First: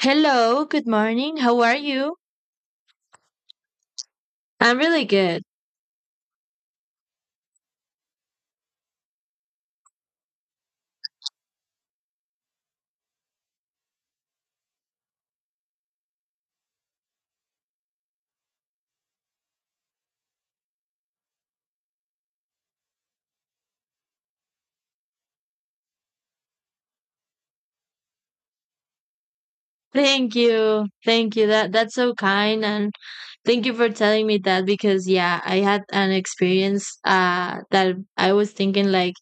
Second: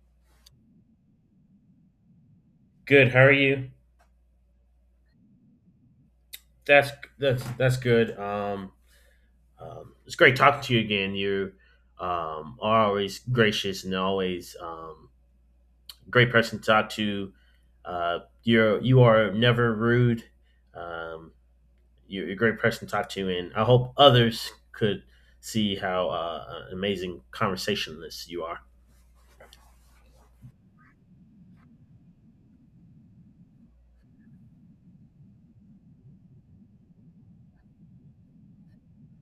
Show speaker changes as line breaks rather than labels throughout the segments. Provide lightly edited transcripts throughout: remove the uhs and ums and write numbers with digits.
Hello, good morning. How are you?
Good. How are you?
I'm really good.
That's that's good. It's great talking to you again. You are always gracious and always great person to talk to. You're you are never rude. Um, you're a great person to talk to, and I hope others could see how an amazing conversationalist you are.
Thank you. Thank you. That's so kind, and thank you for telling me that because yeah, I had an experience that I was thinking like,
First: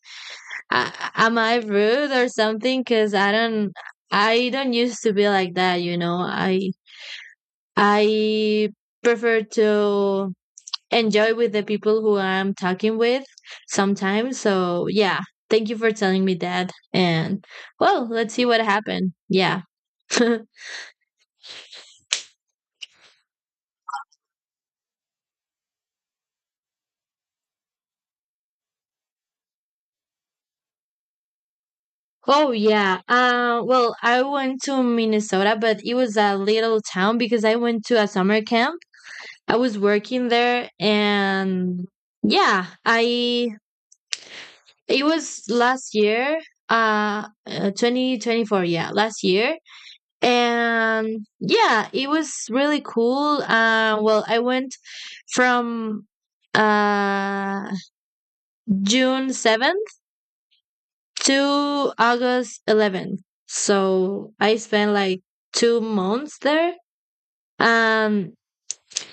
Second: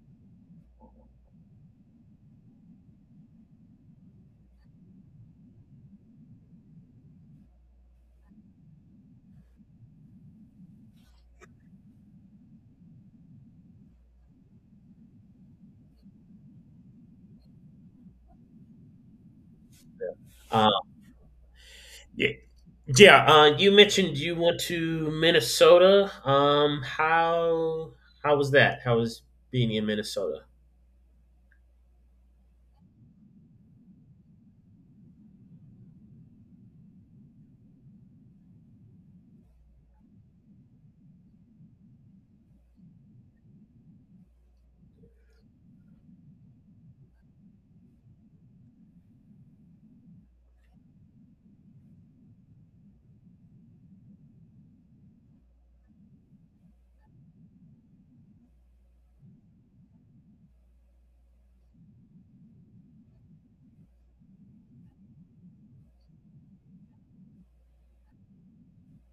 uh, am I rude or something, cuz I don't used to be like that. I prefer to enjoy with the people who I'm talking with sometimes. So yeah, thank you for telling me that. And well, let's see what happened. Yeah.
Uh, Yeah, you mentioned you went to Minnesota. How how was that? How was being in Minnesota?
Oh yeah. Well, I went to Minnesota, but it was a little town because I went to a summer camp. I was working there, and yeah, I it was last year, 2024. Yeah, last year, and yeah, it was really cool. Well, I went from uh, june 7th to august 11th, so I spent like 2 months there. um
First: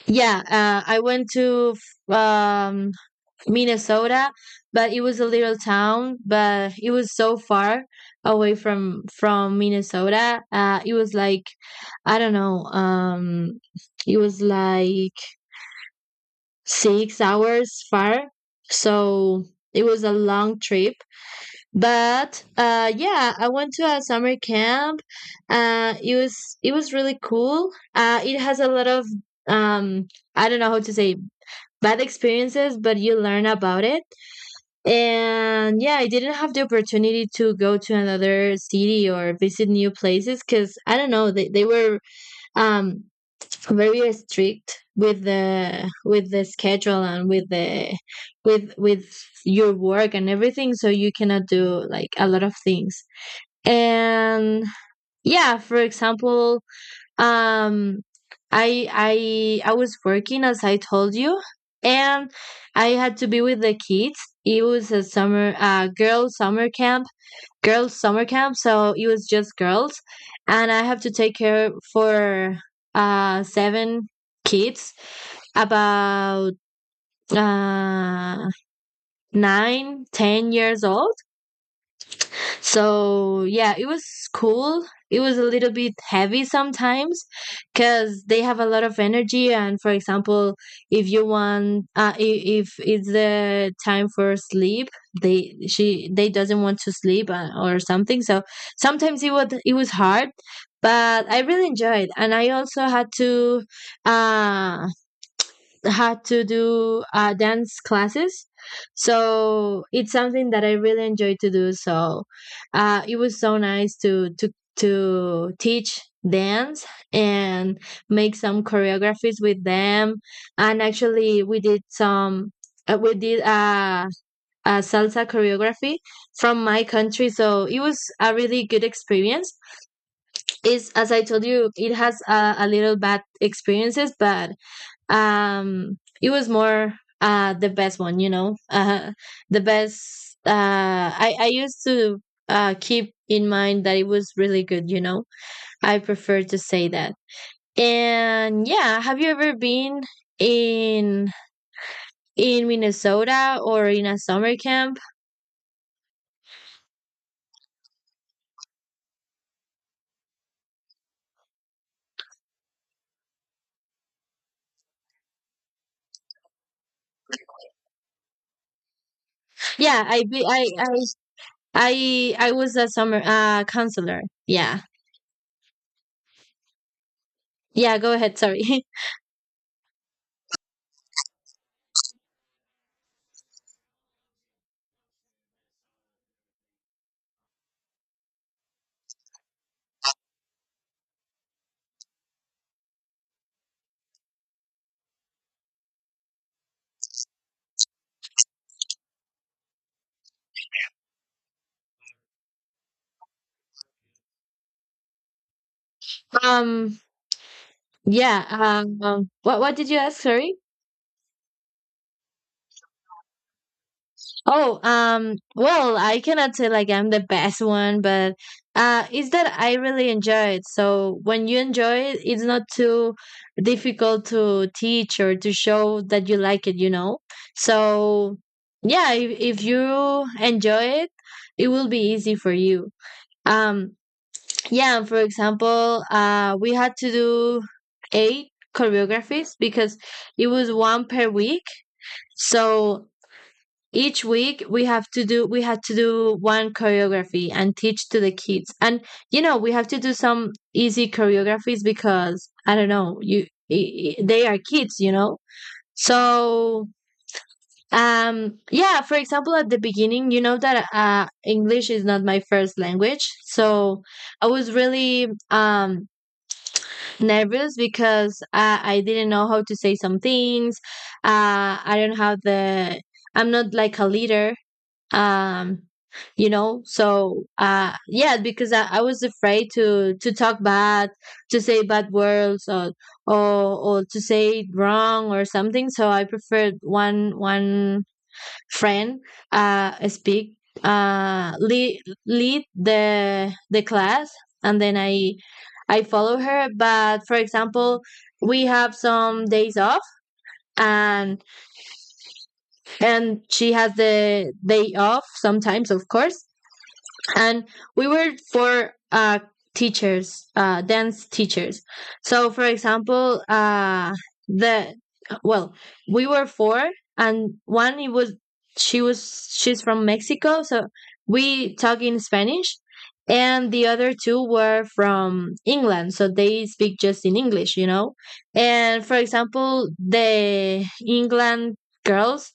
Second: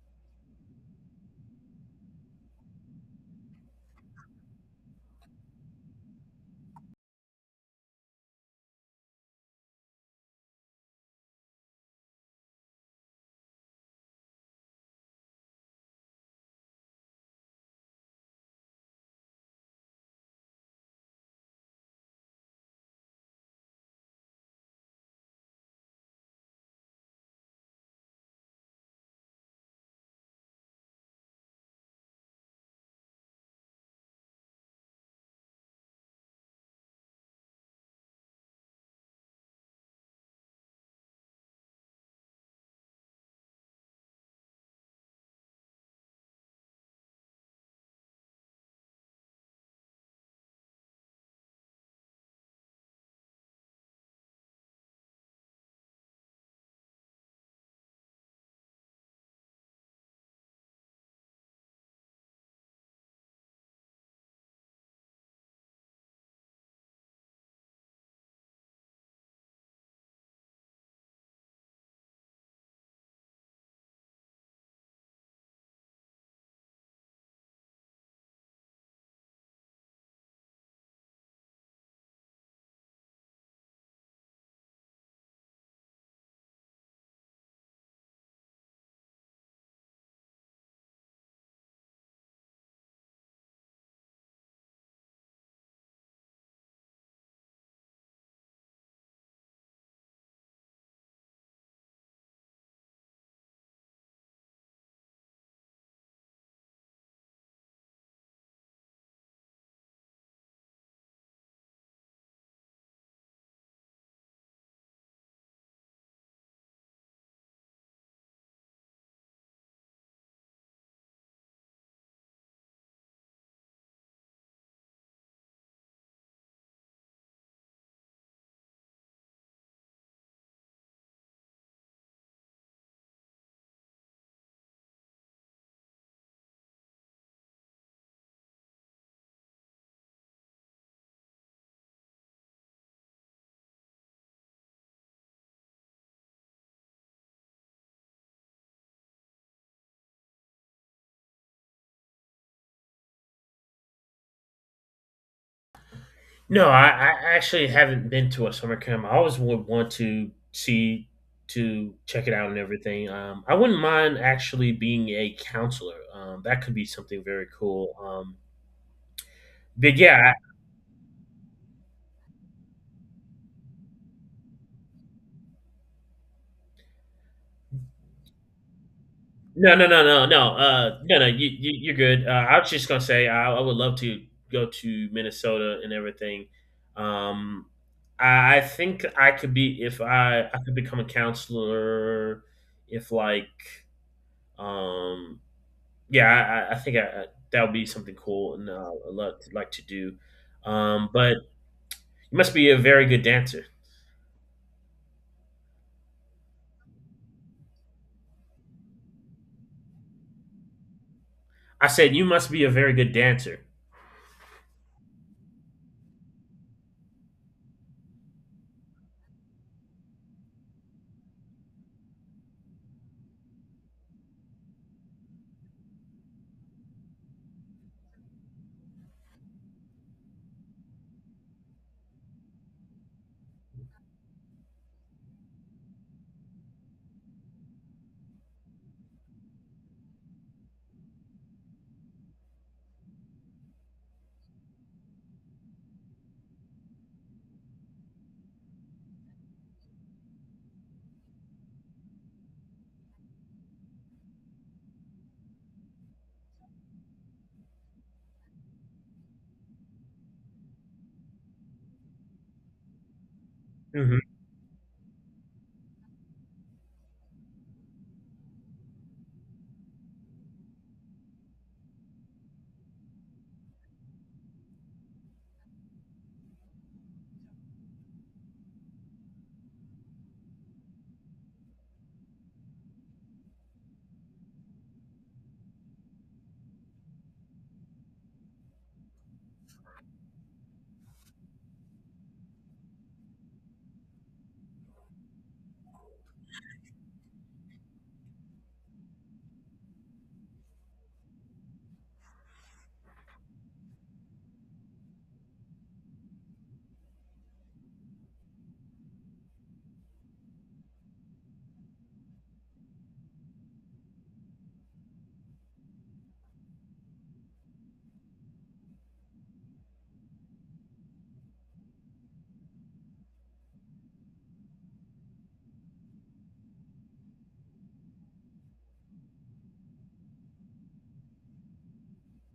Yeah, I went to f- um, Minnesota, but it was a little town, but it was so far away from Minnesota. It was like, I don't know. It was like 6 hours far, so it was a long trip. But yeah, I went to a summer camp. It was really cool. It has a lot of, um, I don't know how to say it, bad experiences, but you learn about it. And yeah, I didn't have the opportunity to go to another city or visit new places because I don't know, they were, um, very strict with the schedule and with the with your work and everything, so you cannot do like a lot of things. And yeah, for example, um, I was working, as I told you, and I had to be with the kids. It was a summer girls summer camp, so it was just girls, and I have to take care for seven kids about uh 9, 10 years old. So yeah, it was cool. It was a little bit heavy sometimes because they have a lot of energy. And for example, if you want, if it's the time for sleep, they doesn't want to sleep, or something. So sometimes it was hard, but I really enjoyed. And I also uh had to do dance classes. So it's something that I really enjoy to do. So it was so nice to teach dance and make some choreographies with them. And actually, we did some. We did a salsa choreography from my country, so it was a really good experience. Is as I told you, it has a little bad experiences, but um it was more the best one, you know, the best I Used to keep in mind that it was really good, you know. I prefer to say that. And yeah, have you ever been in in minnesota or in a summer camp?
No, I actually haven't been to a summer camp. I always would want to see to check it out and everything. I wouldn't mind actually being a counselor. That could be something very cool. But
Yeah, I
yeah,
be I was a summer counselor. Yeah. Yeah Go ahead, sorry.
No, no. You're good. I was just gonna say I would love to go to Minnesota and everything. Um, I think I could be if I could become a counselor. If like, um, yeah, I think I, that would be something cool and I'd love to, like to do. But you must be a very good dancer.
um yeah. What did you ask? Sorry.
I said, "You must be a very good dancer."
Oh, well, I cannot say like I'm the best one, but it's that I really enjoy it. So when you enjoy it, it's not too difficult to teach or to show that you like it, you know? So yeah, if you enjoy it, it will be easy for you. Um, yeah, for example, we had to do eight choreographies because it was one per week. So each week we had to do one choreography and teach to the kids. And you know We have to do some easy choreographies because I don't know, they are kids, you know. So yeah, for example, at the beginning, you know that english is not my first language, so
hmm
I was really nervous because I didn't know how to say some things. I don't have the I'm not like a leader, um you know. So because I was afraid to talk bad, to say bad words, or to say it wrong or something. So I preferred one friend speak uh lead lead the class, and then I follow her. But for example, we have some days off, and and she has the day off sometimes, of course. And we were four teachers dance teachers. So for example, the well, we were four, and one it was she was she's from mexico, so we talk in spanish, and the other two were from england, so they speak just in english, and for example, the england girls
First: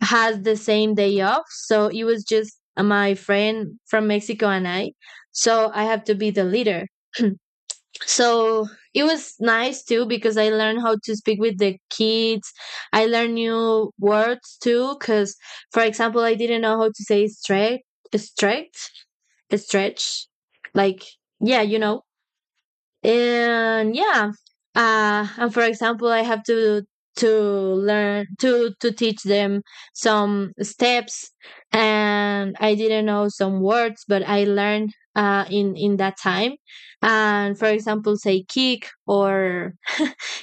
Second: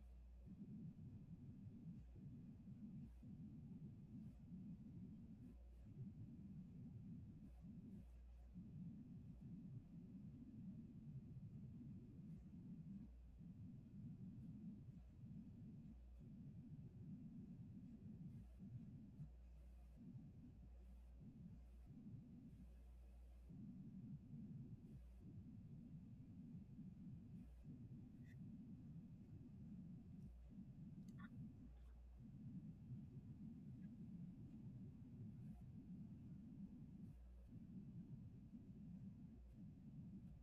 had the same day off. So it was just my friend from Mexico and I. So I have to be the leader. So it was nice too because I learned how to speak with the kids. I learned new words too because, for example, I didn't know how to say stretch, stretch, stretch. Like, yeah, and yeah, and for example, I have to learn to teach them some steps. And I didn't know some words, but I learned in that time. And for example, say kick, or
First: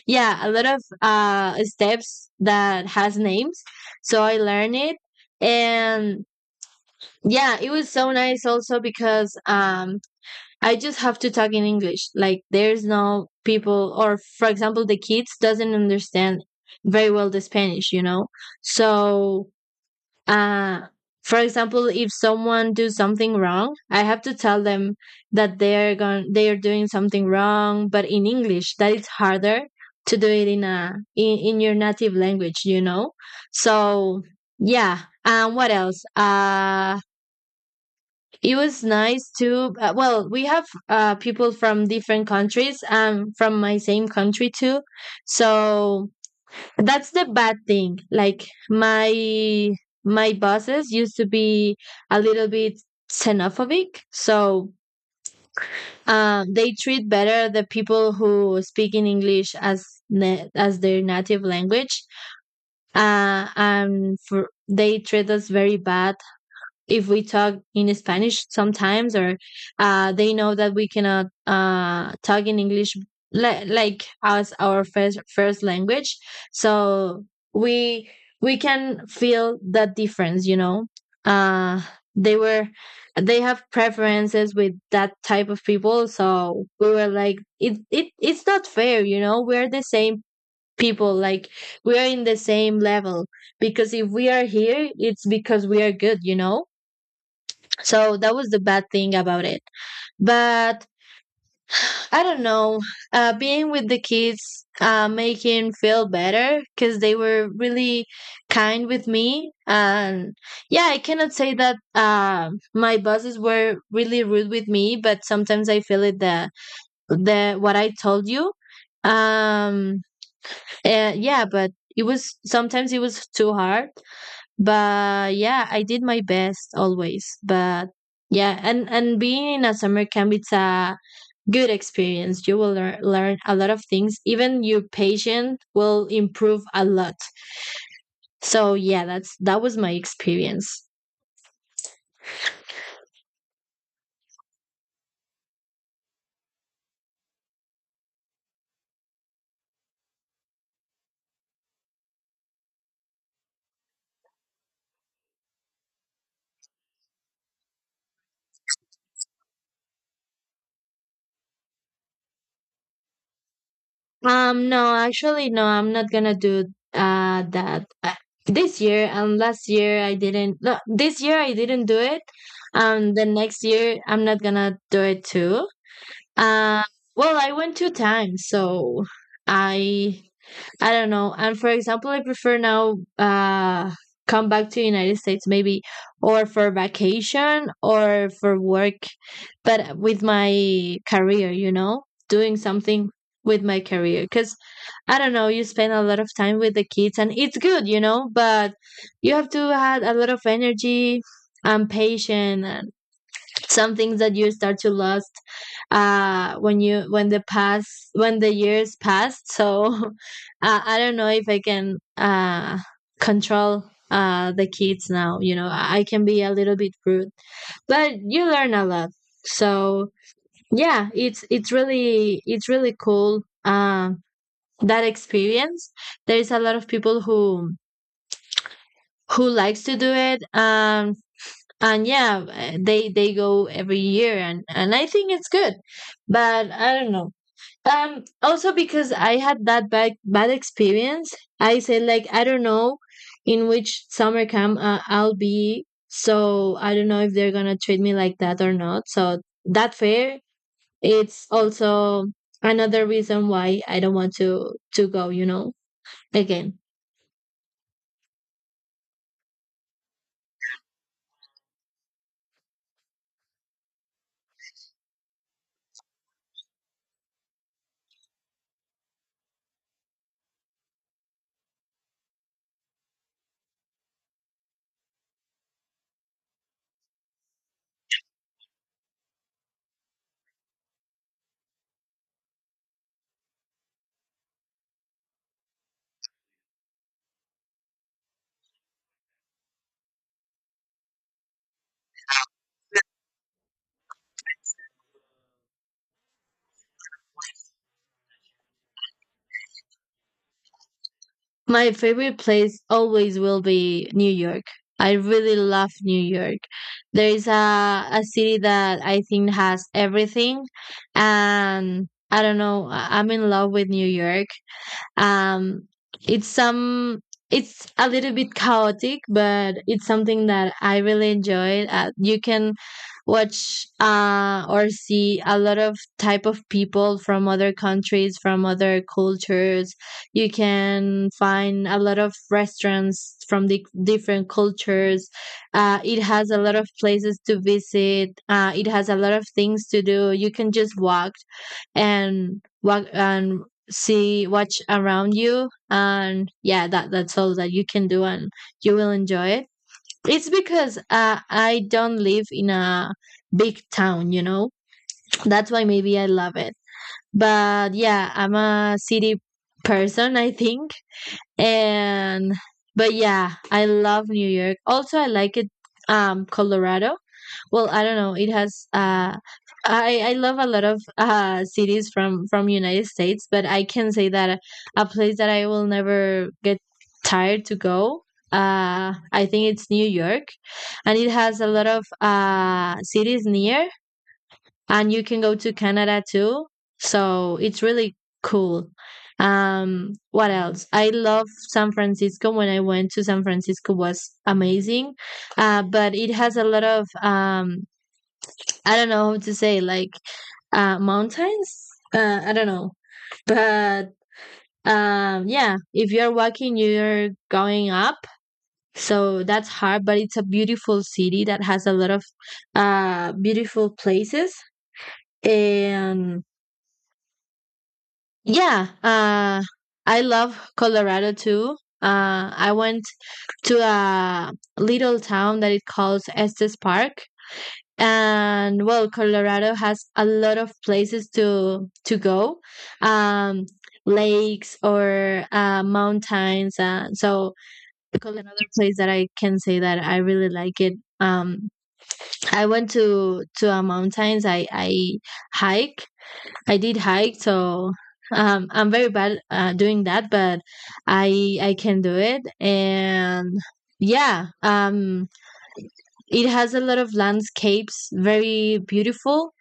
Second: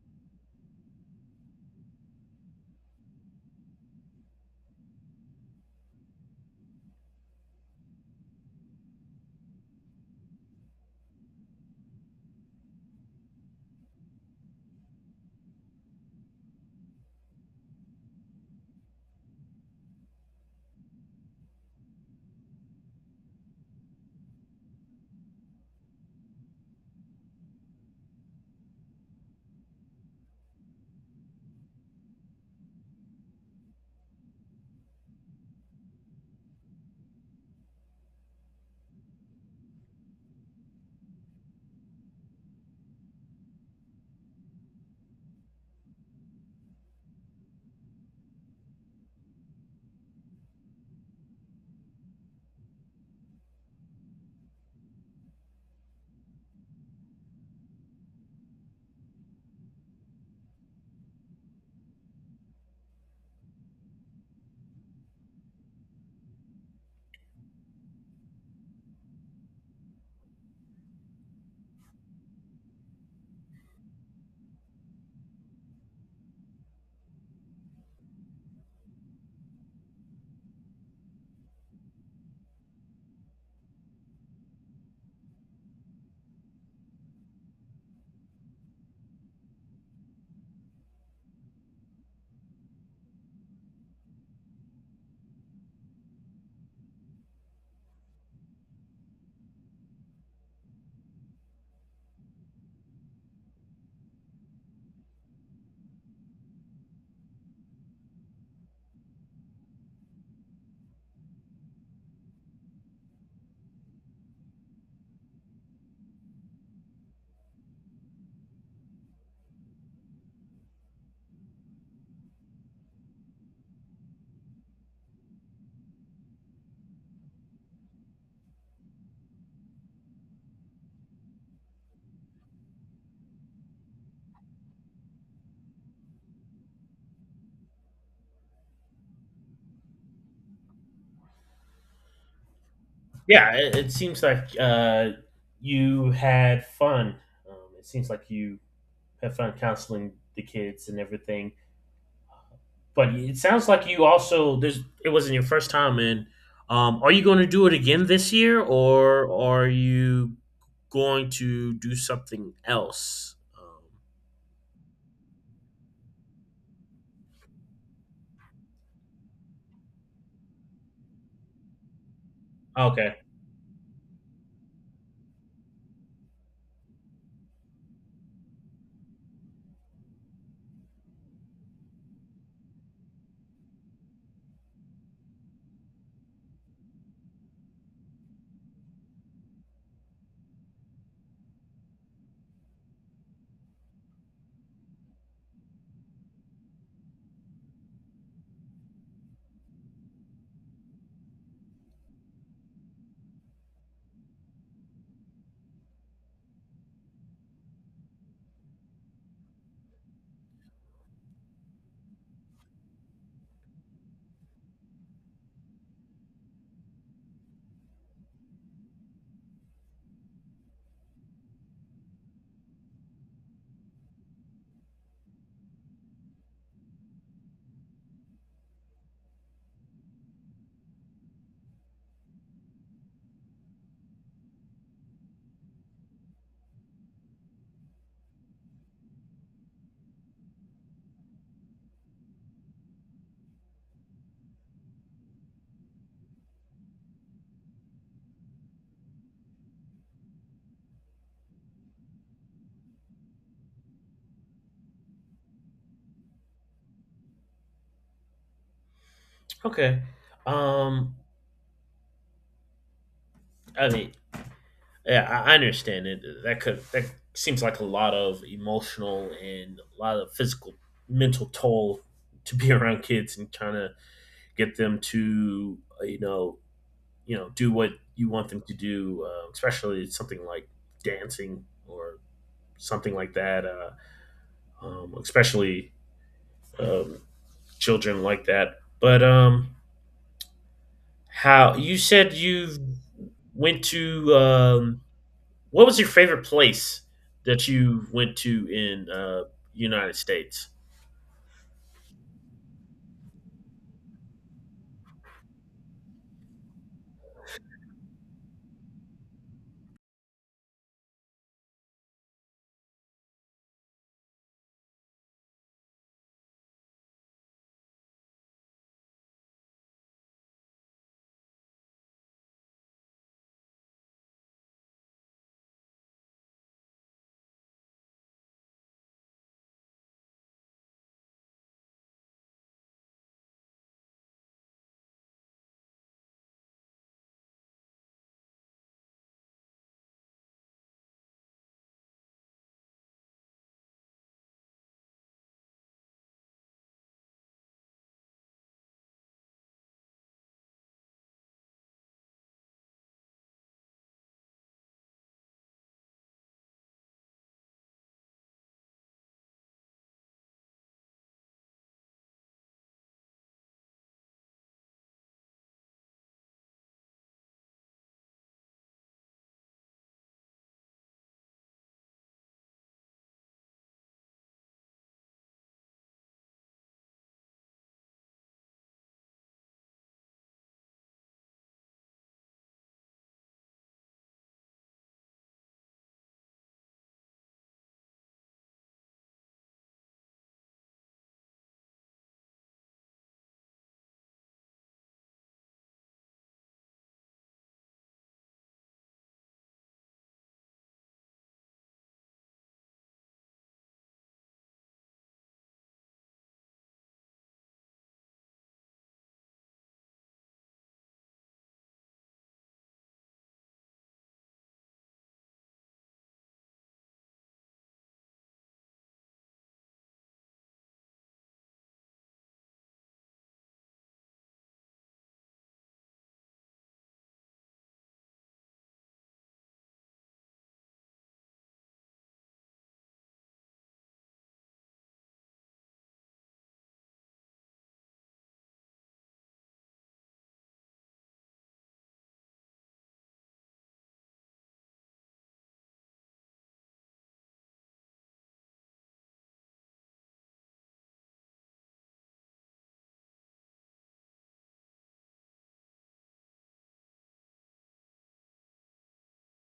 yeah, a lot of steps that has names, so I learned it. And yeah, it was so nice also because I just have to talk in English. Like there's no people or, for example, the kids doesn't understand very well the Spanish, you know. So, uh for example, if someone do something wrong, I have to tell them that they're going they are doing something wrong, but in English, that it's harder to do it in a in your native language, you know. So, yeah. What else? It was nice too. Well, we have people from different countries, from my same country too. So that's the bad thing. Like my bosses used to be a little bit xenophobic, so they treat better the people who speak in English as as their native language. And they treat us very bad if we talk in Spanish sometimes, or they know that we cannot talk in English like as our first language. So we we can feel that difference, you know. Uh, they were they have preferences with that type of people, so we were like, it's not fair, you know. We're the same people, like we are in the same level, because if we are here, it's because we are good, so that was the bad thing about it. But I don't know, being with the kids make him feel better because they were really kind with me. And yeah, I cannot say that my bosses were really rude with me, but sometimes I feel it, the what I told you. Um, yeah, but it was sometimes it was too hard. But yeah, I did my best always. But yeah, and being in a summer camp, it's a good experience. You will learn a lot of things. Even your patience will improve a lot. So yeah, that was my experience.
Yeah, it seems like you had fun. It seems like you had fun counseling the kids and everything. But it sounds like you also there's it wasn't your first time in. Are you going to do it again this year, or are you going to do something else?
No, actually no, I'm not gonna do that. This year and last year I didn't, no, this year I didn't do it.
Um, okay,
The next year I'm not gonna do it too. Uh, well, I went two times, so I I don't know. And for example, I prefer now come back to United States, maybe, or for vacation or for work, but with my career, you know, doing something with my career because I don't know, you spend a lot of time with the kids and it's good, you know, but you have to have a lot of energy and patience, some things that you start to lost when you when the past when the years passed. So I don't know if I can control the kids now, you know, I can be a little bit rude, but you learn a lot. So yeah, it's really cool. That experience, there's a lot of people who likes to do it. And yeah, they go every year, and I think it's good. But I don't know, also because I had that bad experience, I said like, I don't know in which summer camp I'll be, so I don't know if they're gonna treat me like that or not, so that fair, it's also another reason why I don't want to go, you know. Again.
okay. Um, I mean, yeah, I understand it. That could that seems like a lot of emotional and a lot of physical, mental toll to be around kids and trying to get them to you know do what you want them to do, especially something like dancing or something like that. Especially um, children like that. But how you said you went to what was your favorite place that you went to in United States?
My favorite place always will be New York. I really love New York. There is a city that I think has everything. And I don't know, I'm in love with New York. Um, it's some it's a little bit chaotic, but it's something that I really enjoyed. You can watch or see a lot of type of people from other countries, from other cultures. You can find a lot of restaurants from the different cultures. It has a lot of places to visit. It has a lot of things to do. You can just walk and walk and see watch around you, and yeah, that's all that you can do, and you will enjoy it. It's because I don't live in a big town. That's why maybe I love it. But yeah, I'm a city person, I think. And but yeah, I love New York. Also, I like it. Um, Colorado, well, I don't know, it has I love a lot of cities from United States, but I can say that a place that I will never get tired to go, I think it's New York. And it has a lot of cities near, and you can go to Canada too. So it's really cool. What else? I love San Francisco. When I went to San Francisco, was amazing, but it has a lot of I don't know how to say, like, mountains. I don't know, but yeah, if you're walking, you're going up. So that's hard, but it's a beautiful city that has a lot of beautiful places. And yeah, I love Colorado too. I went to a little town that it calls Estes Park, and well, Colorado has a lot of places to go, um, lakes or mountains. So Colorado another place that I can say that I really like it. Um, I went to a mountains. I hike I did hike, so I'm very bad doing that, but I can do it. And yeah, it has a lot of landscapes, very beautiful.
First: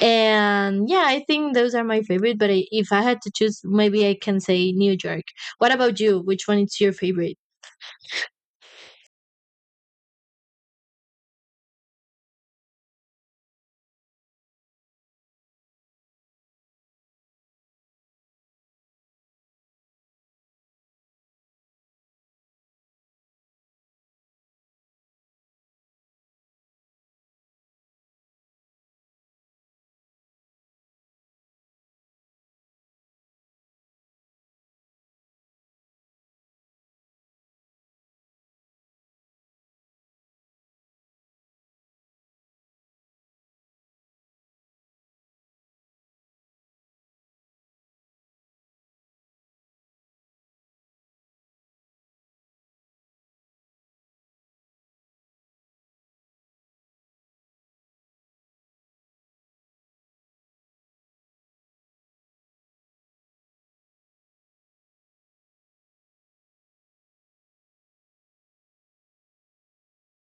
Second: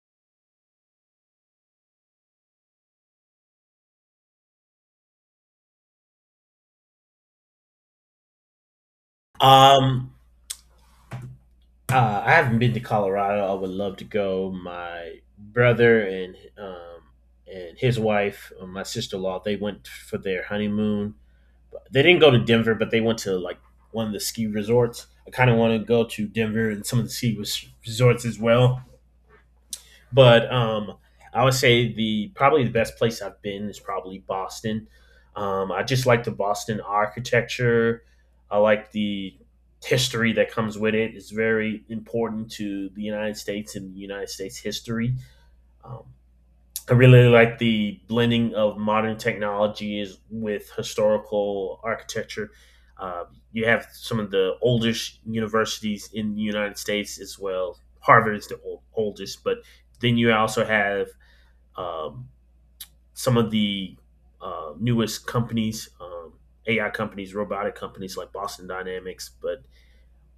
And yeah, I think those are my favorite. But I, if I had to choose, maybe I can say New York. What about you? Which one is your favorite?
Um, I haven't been to Colorado. I would love to go. My brother and his wife, my sister in law, they went for their honeymoon. They didn't go to Denver, but they went to like one of the ski resorts. I kind of want to go to Denver and some of the ski resorts as well. But I would say the probably the best place I've been is probably Boston. I just like the Boston architecture. I like the history that comes with it. It's very important to the United States and the United States history. Um, I really like the blending of modern technologies with historical architecture. Uh, you have some of the oldest universities in the United States as well. Harvard is the oldest, but then you also have um, some of the newest companies, AI companies, robotic companies like Boston Dynamics, but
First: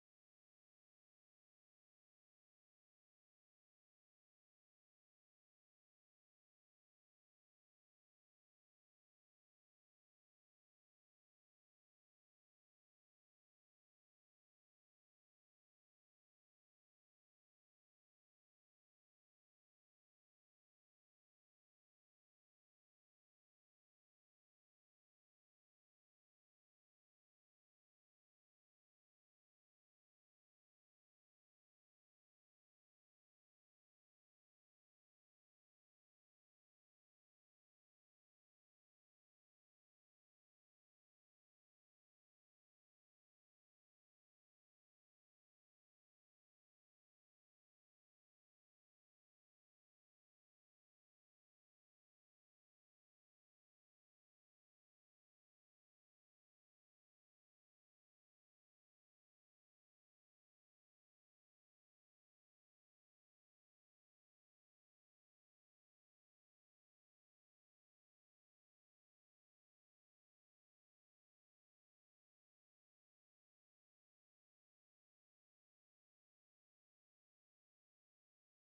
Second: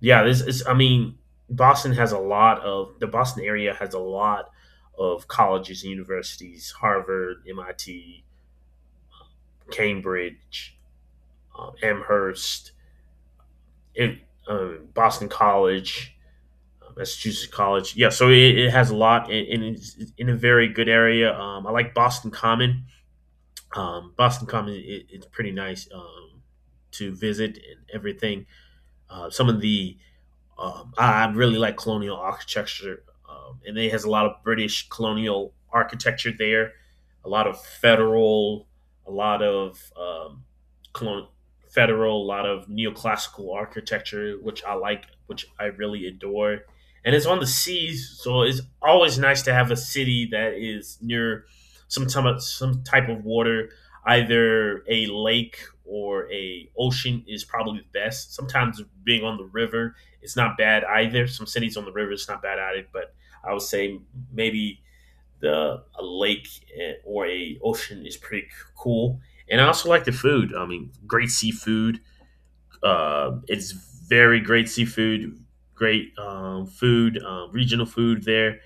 yeah, this is. I mean, Boston has a lot of the Boston area has a lot of colleges and universities: Harvard, MIT, Cambridge, Amherst, it, Boston College, Massachusetts College. Yeah, so it has a lot, and it's in a very good area. I like Boston Common. Boston Common, it's pretty nice to visit and everything. Some of the I really like colonial architecture, and it has a lot of British colonial architecture there, a lot of federal, a lot of colon- federal, a lot of neoclassical architecture, which I like, which I really adore. And it's on the seas, so it's always nice to have a city that is near some type of water, either a lake or a ocean is probably the best. Sometimes being on the river it's not bad either. Some cities on the river, it's not bad at it, but I would say maybe the a lake or a ocean is pretty cool. And I also like the food. I mean, great seafood. It's very great seafood, great food, regional food there.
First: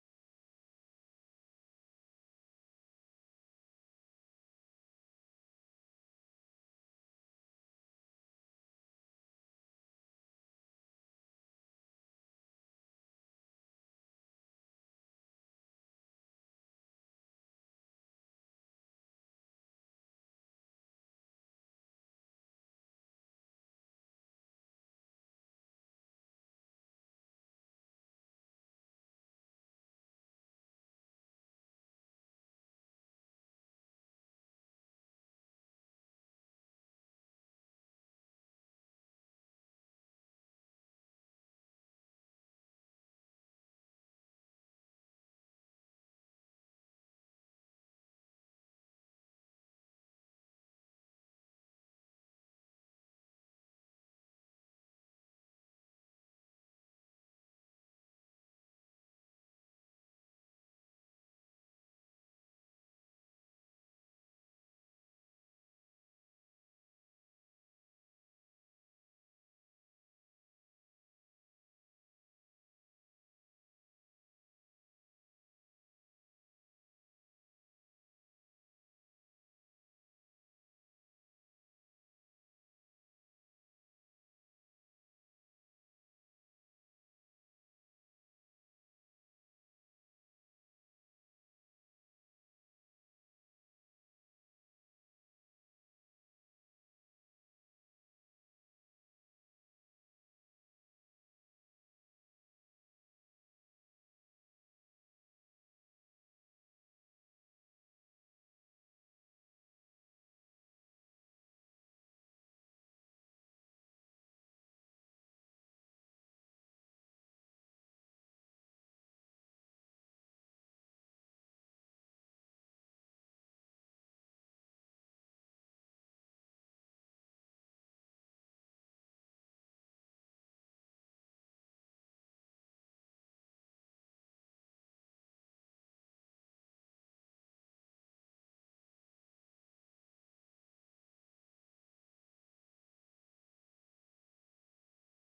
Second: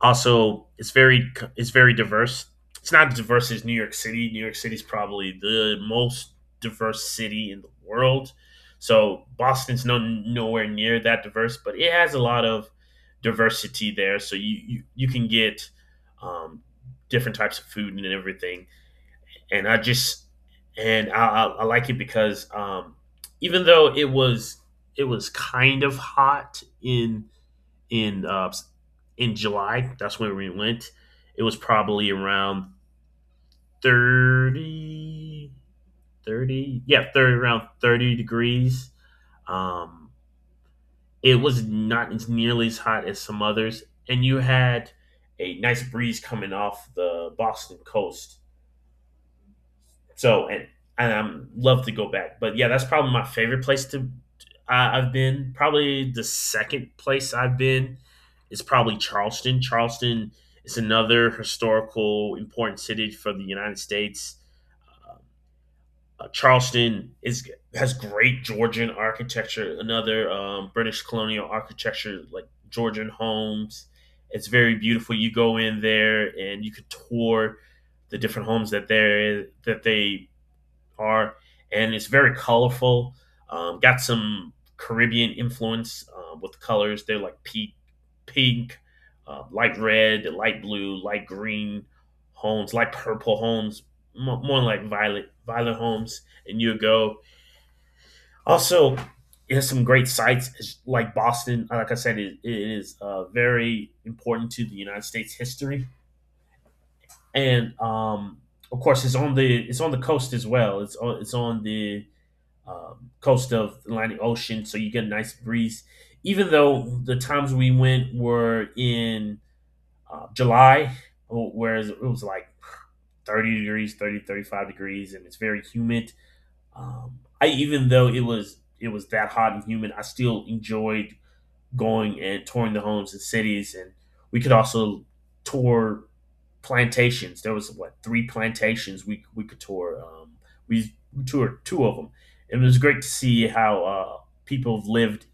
Also, it's very diverse. It's not as diverse as New York City. New York City is probably the most diverse city in the world. So Boston's no nowhere near that diverse, but it has a lot of diversity there. So you can get um, different types of food and everything. And I just and I like it because even though it was kind of hot in uh, in July. That's when we went. It was probably around 30, 30, around 30 degrees. Um, it was not as nearly as hot as some others. And you had a nice breeze coming off the Boston coast. So and I'm love to go back. But yeah, that's probably my favorite place to I've been. Probably the second place I've been is probably Charleston. Charleston is another historical important city for the United States. Uh, Charleston is has great Georgian architecture, another British colonial architecture like Georgian homes. It's very beautiful. You go in there and you could tour the different homes that there is par, and it's very colorful. Got some Caribbean influence with the colors. They're like pink, light red, light blue, light green homes, light purple homes, more like violet homes. And you go. Also, it has some great sites it's like Boston. Like I said, it is very important to the United States history, and of course, it's on the coast as well. It's on the coast of the Atlantic Ocean, so you get a nice breeze. Even though the times we went were in July, whereas it was like 30 degrees, 30, 35 degrees, and it's very humid. I even though it was that hot and humid, I still enjoyed going and touring the homes and cities, and we could also tour plantations. There was what three plantations we could tour. We, toured two of them. It was great to see how people lived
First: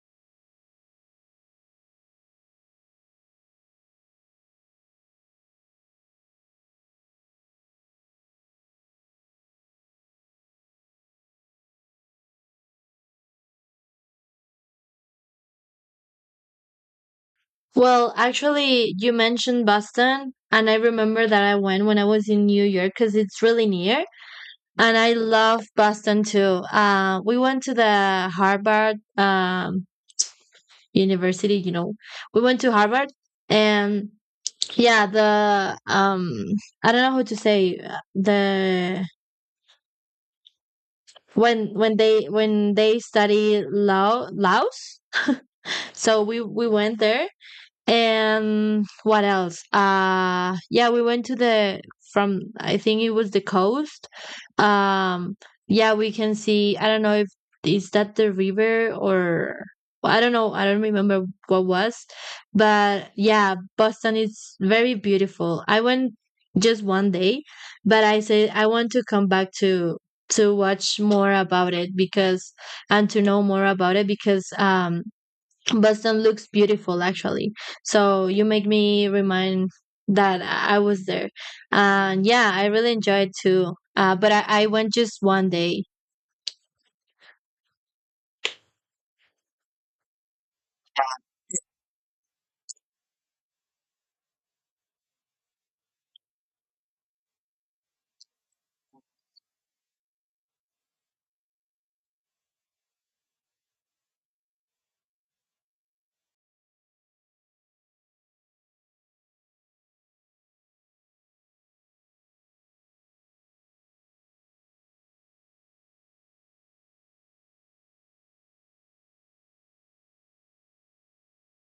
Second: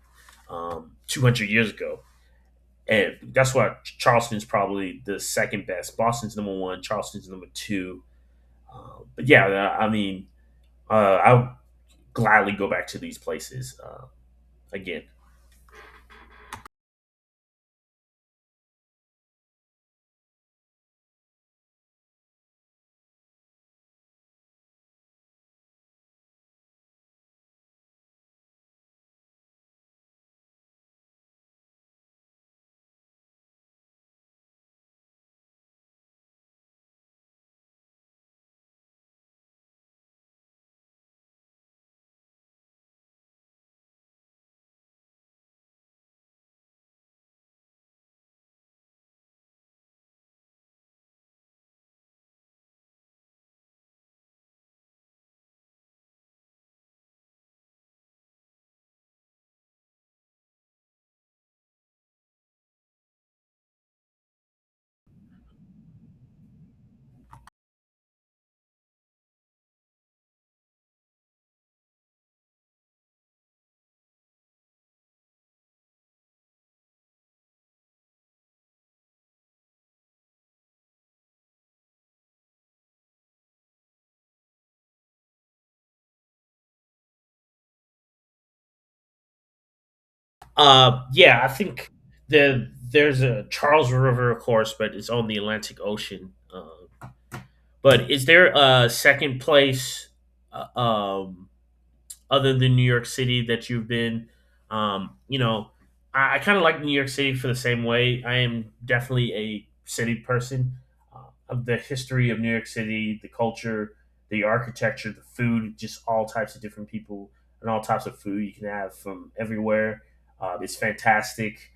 200 years ago, and that's why Charleston's probably the second best. Boston's number one. Charleston's number two. I mean, I'll gladly go back to these places again.
Well, actually, you mentioned Boston, and I remember that I went when I was in New York because it's really near. And I love Boston too. We went to the Harvard University, you know, we went to Harvard, and yeah, the, I don't know how to say, the, when they study law, laws. So we went there. And what else? Yeah, we went to the, from, I think it was the coast. Um, yeah, we can see, I don't know if is that the river or, I don't know, I don't remember what was, but yeah, Boston is very beautiful. I went just 1 day, but I said I want to come back to watch more about it because, and to know more about it, because um, Boston looks beautiful actually. So you make me remind that I was there. And yeah, I really enjoyed too. But I went just 1 day.
Yeah, I think there's a Charles River, of course, but it's on the Atlantic Ocean. But is there a second place uh, um, other than New York City that you've been? You know, I kind of like New York City for the same way. I am definitely a city person. Uh, of the history of New York City, the culture, the architecture, the food, just all types of different people and all types of food you can have from everywhere. It's fantastic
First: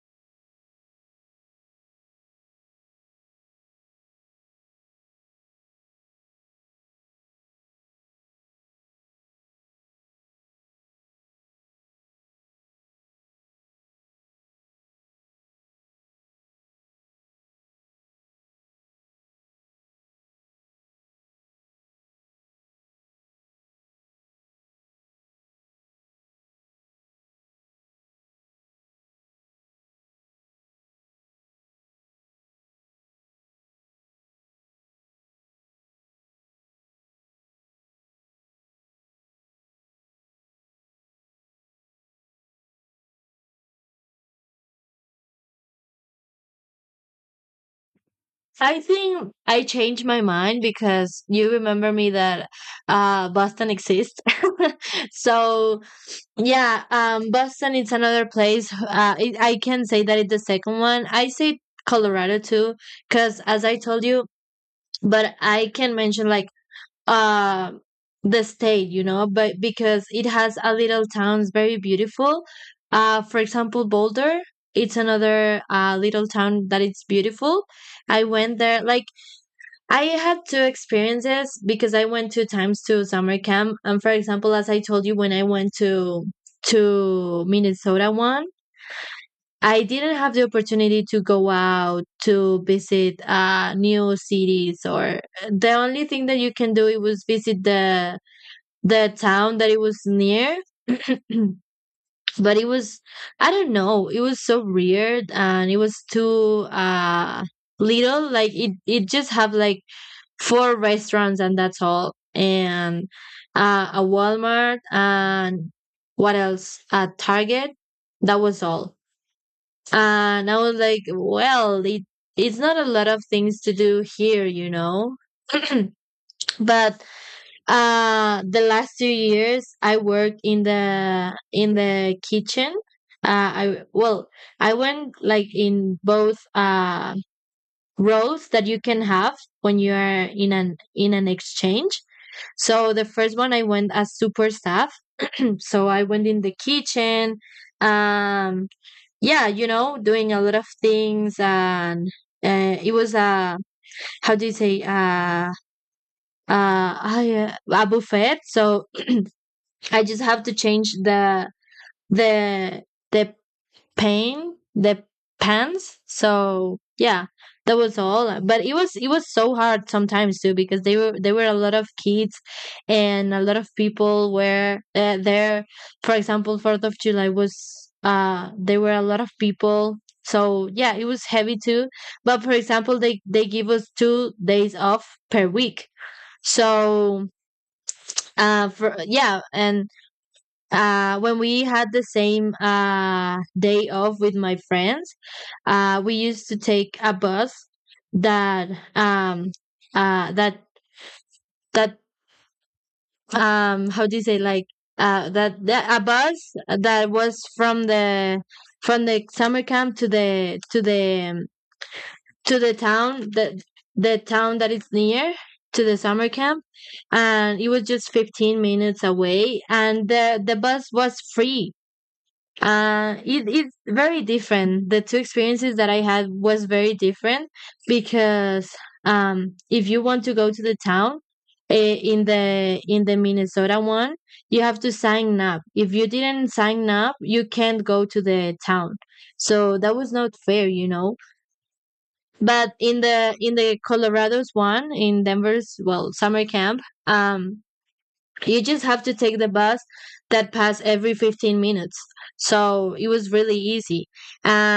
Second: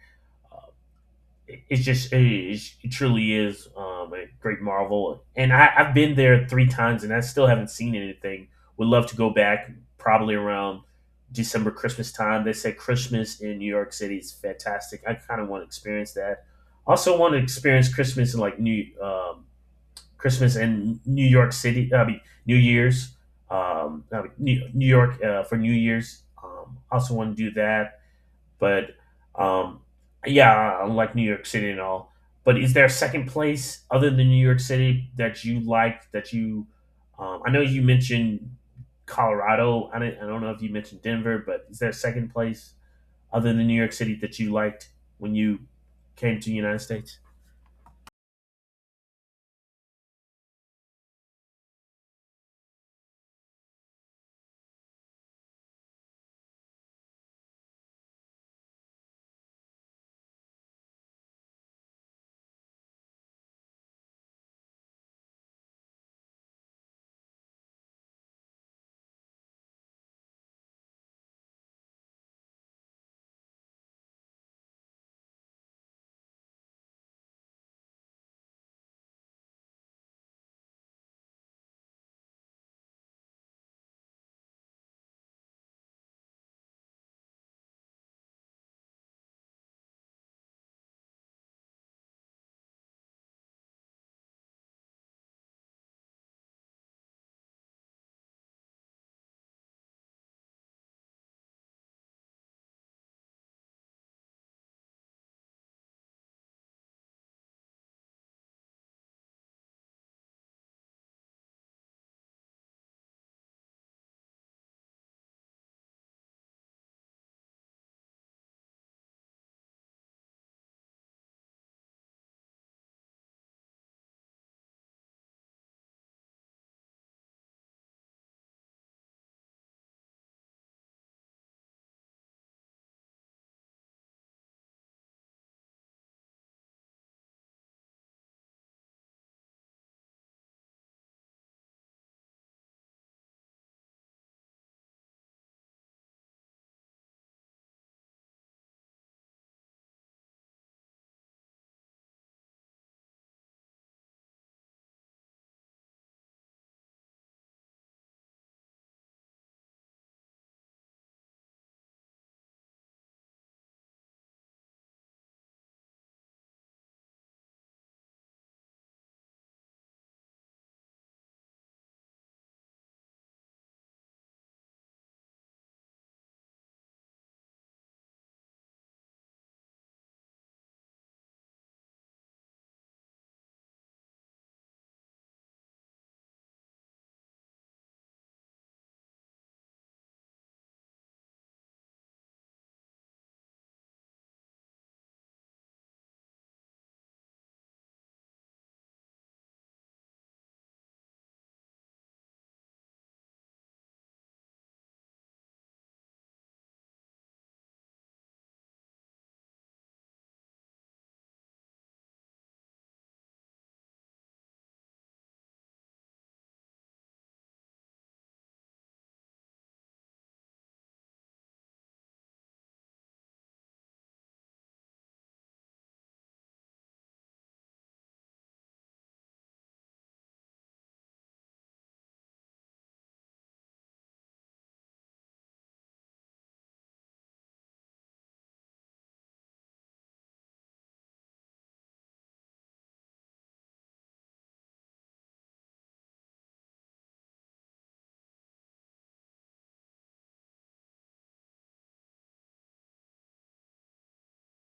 it truly is a great marvel and I've been there three times and I still haven't seen anything would love to go back probably around december christmas time they said christmas in new york city is fantastic I kind of want to experience that also want to experience christmas in like new christmas in new york city I mean new year's I mean, new york for new year's also want to do that but um, yeah, I like New York City and all. But is there a second place other than New York City that you like? I know you mentioned Colorado. I don't know if you mentioned Denver, but is there a second place other than New York City that you liked when you came to the United States?
I think I changed my mind because you remember me that Boston exists. So yeah, Boston is another place. I can say that it's the second one. I say Colorado too, because as I told you, but I can mention like uh, the state, you know, but because it has a little towns very beautiful. For example, Boulder, it's another little town that it's beautiful. I went there, like I had two experiences because I went two times to summer camp. And for example, as I told you, when I went to Minnesota one, I didn't have the opportunity to go out to visit new cities or the only thing that you can do it was visit the town that it was near, but it was, I don't know, it was so weird, and it was too little. Like, it just have like four restaurants, and that's all, and a Walmart and what else, a Target. That was all. And I was like, well, it it's not a lot of things to do here, you know. But the last 2 years I worked in the kitchen. I well, I went like in both roles that you can have when you are in an exchange. So the first one I went as super staff. So I went in the kitchen. Um, yeah, you know, doing a lot of things, and uh, it was a, how do you say, a buffet. So I just have to change the the the pain, the pants. So yeah, that was all. But it was, it was so hard sometimes too, because they were there were a lot of kids, and a lot of people were there. For example, 4th of July was, there were a lot of people. So yeah, it was heavy too. But for example, they give us 2 days off per week. So for yeah, and when we had the same day off with my friends, we used to take a bus that, um, uh, that that how do you say, like, that, that a bus that was from the summer camp to the to the town, the town that is near to the summer camp. And it was just 15 minutes away, and the bus was free. It, it's very different. The two experiences that I had was very different, because um, if you want to go to the town, in the Minnesota one, you have to sign up. If you didn't sign up, you can't go to the town. So that was not fair, you know. But in the Colorado's one, in Denver's well summer camp, um, you just have to take the bus that pass every 15 minutes. So it was really easy. And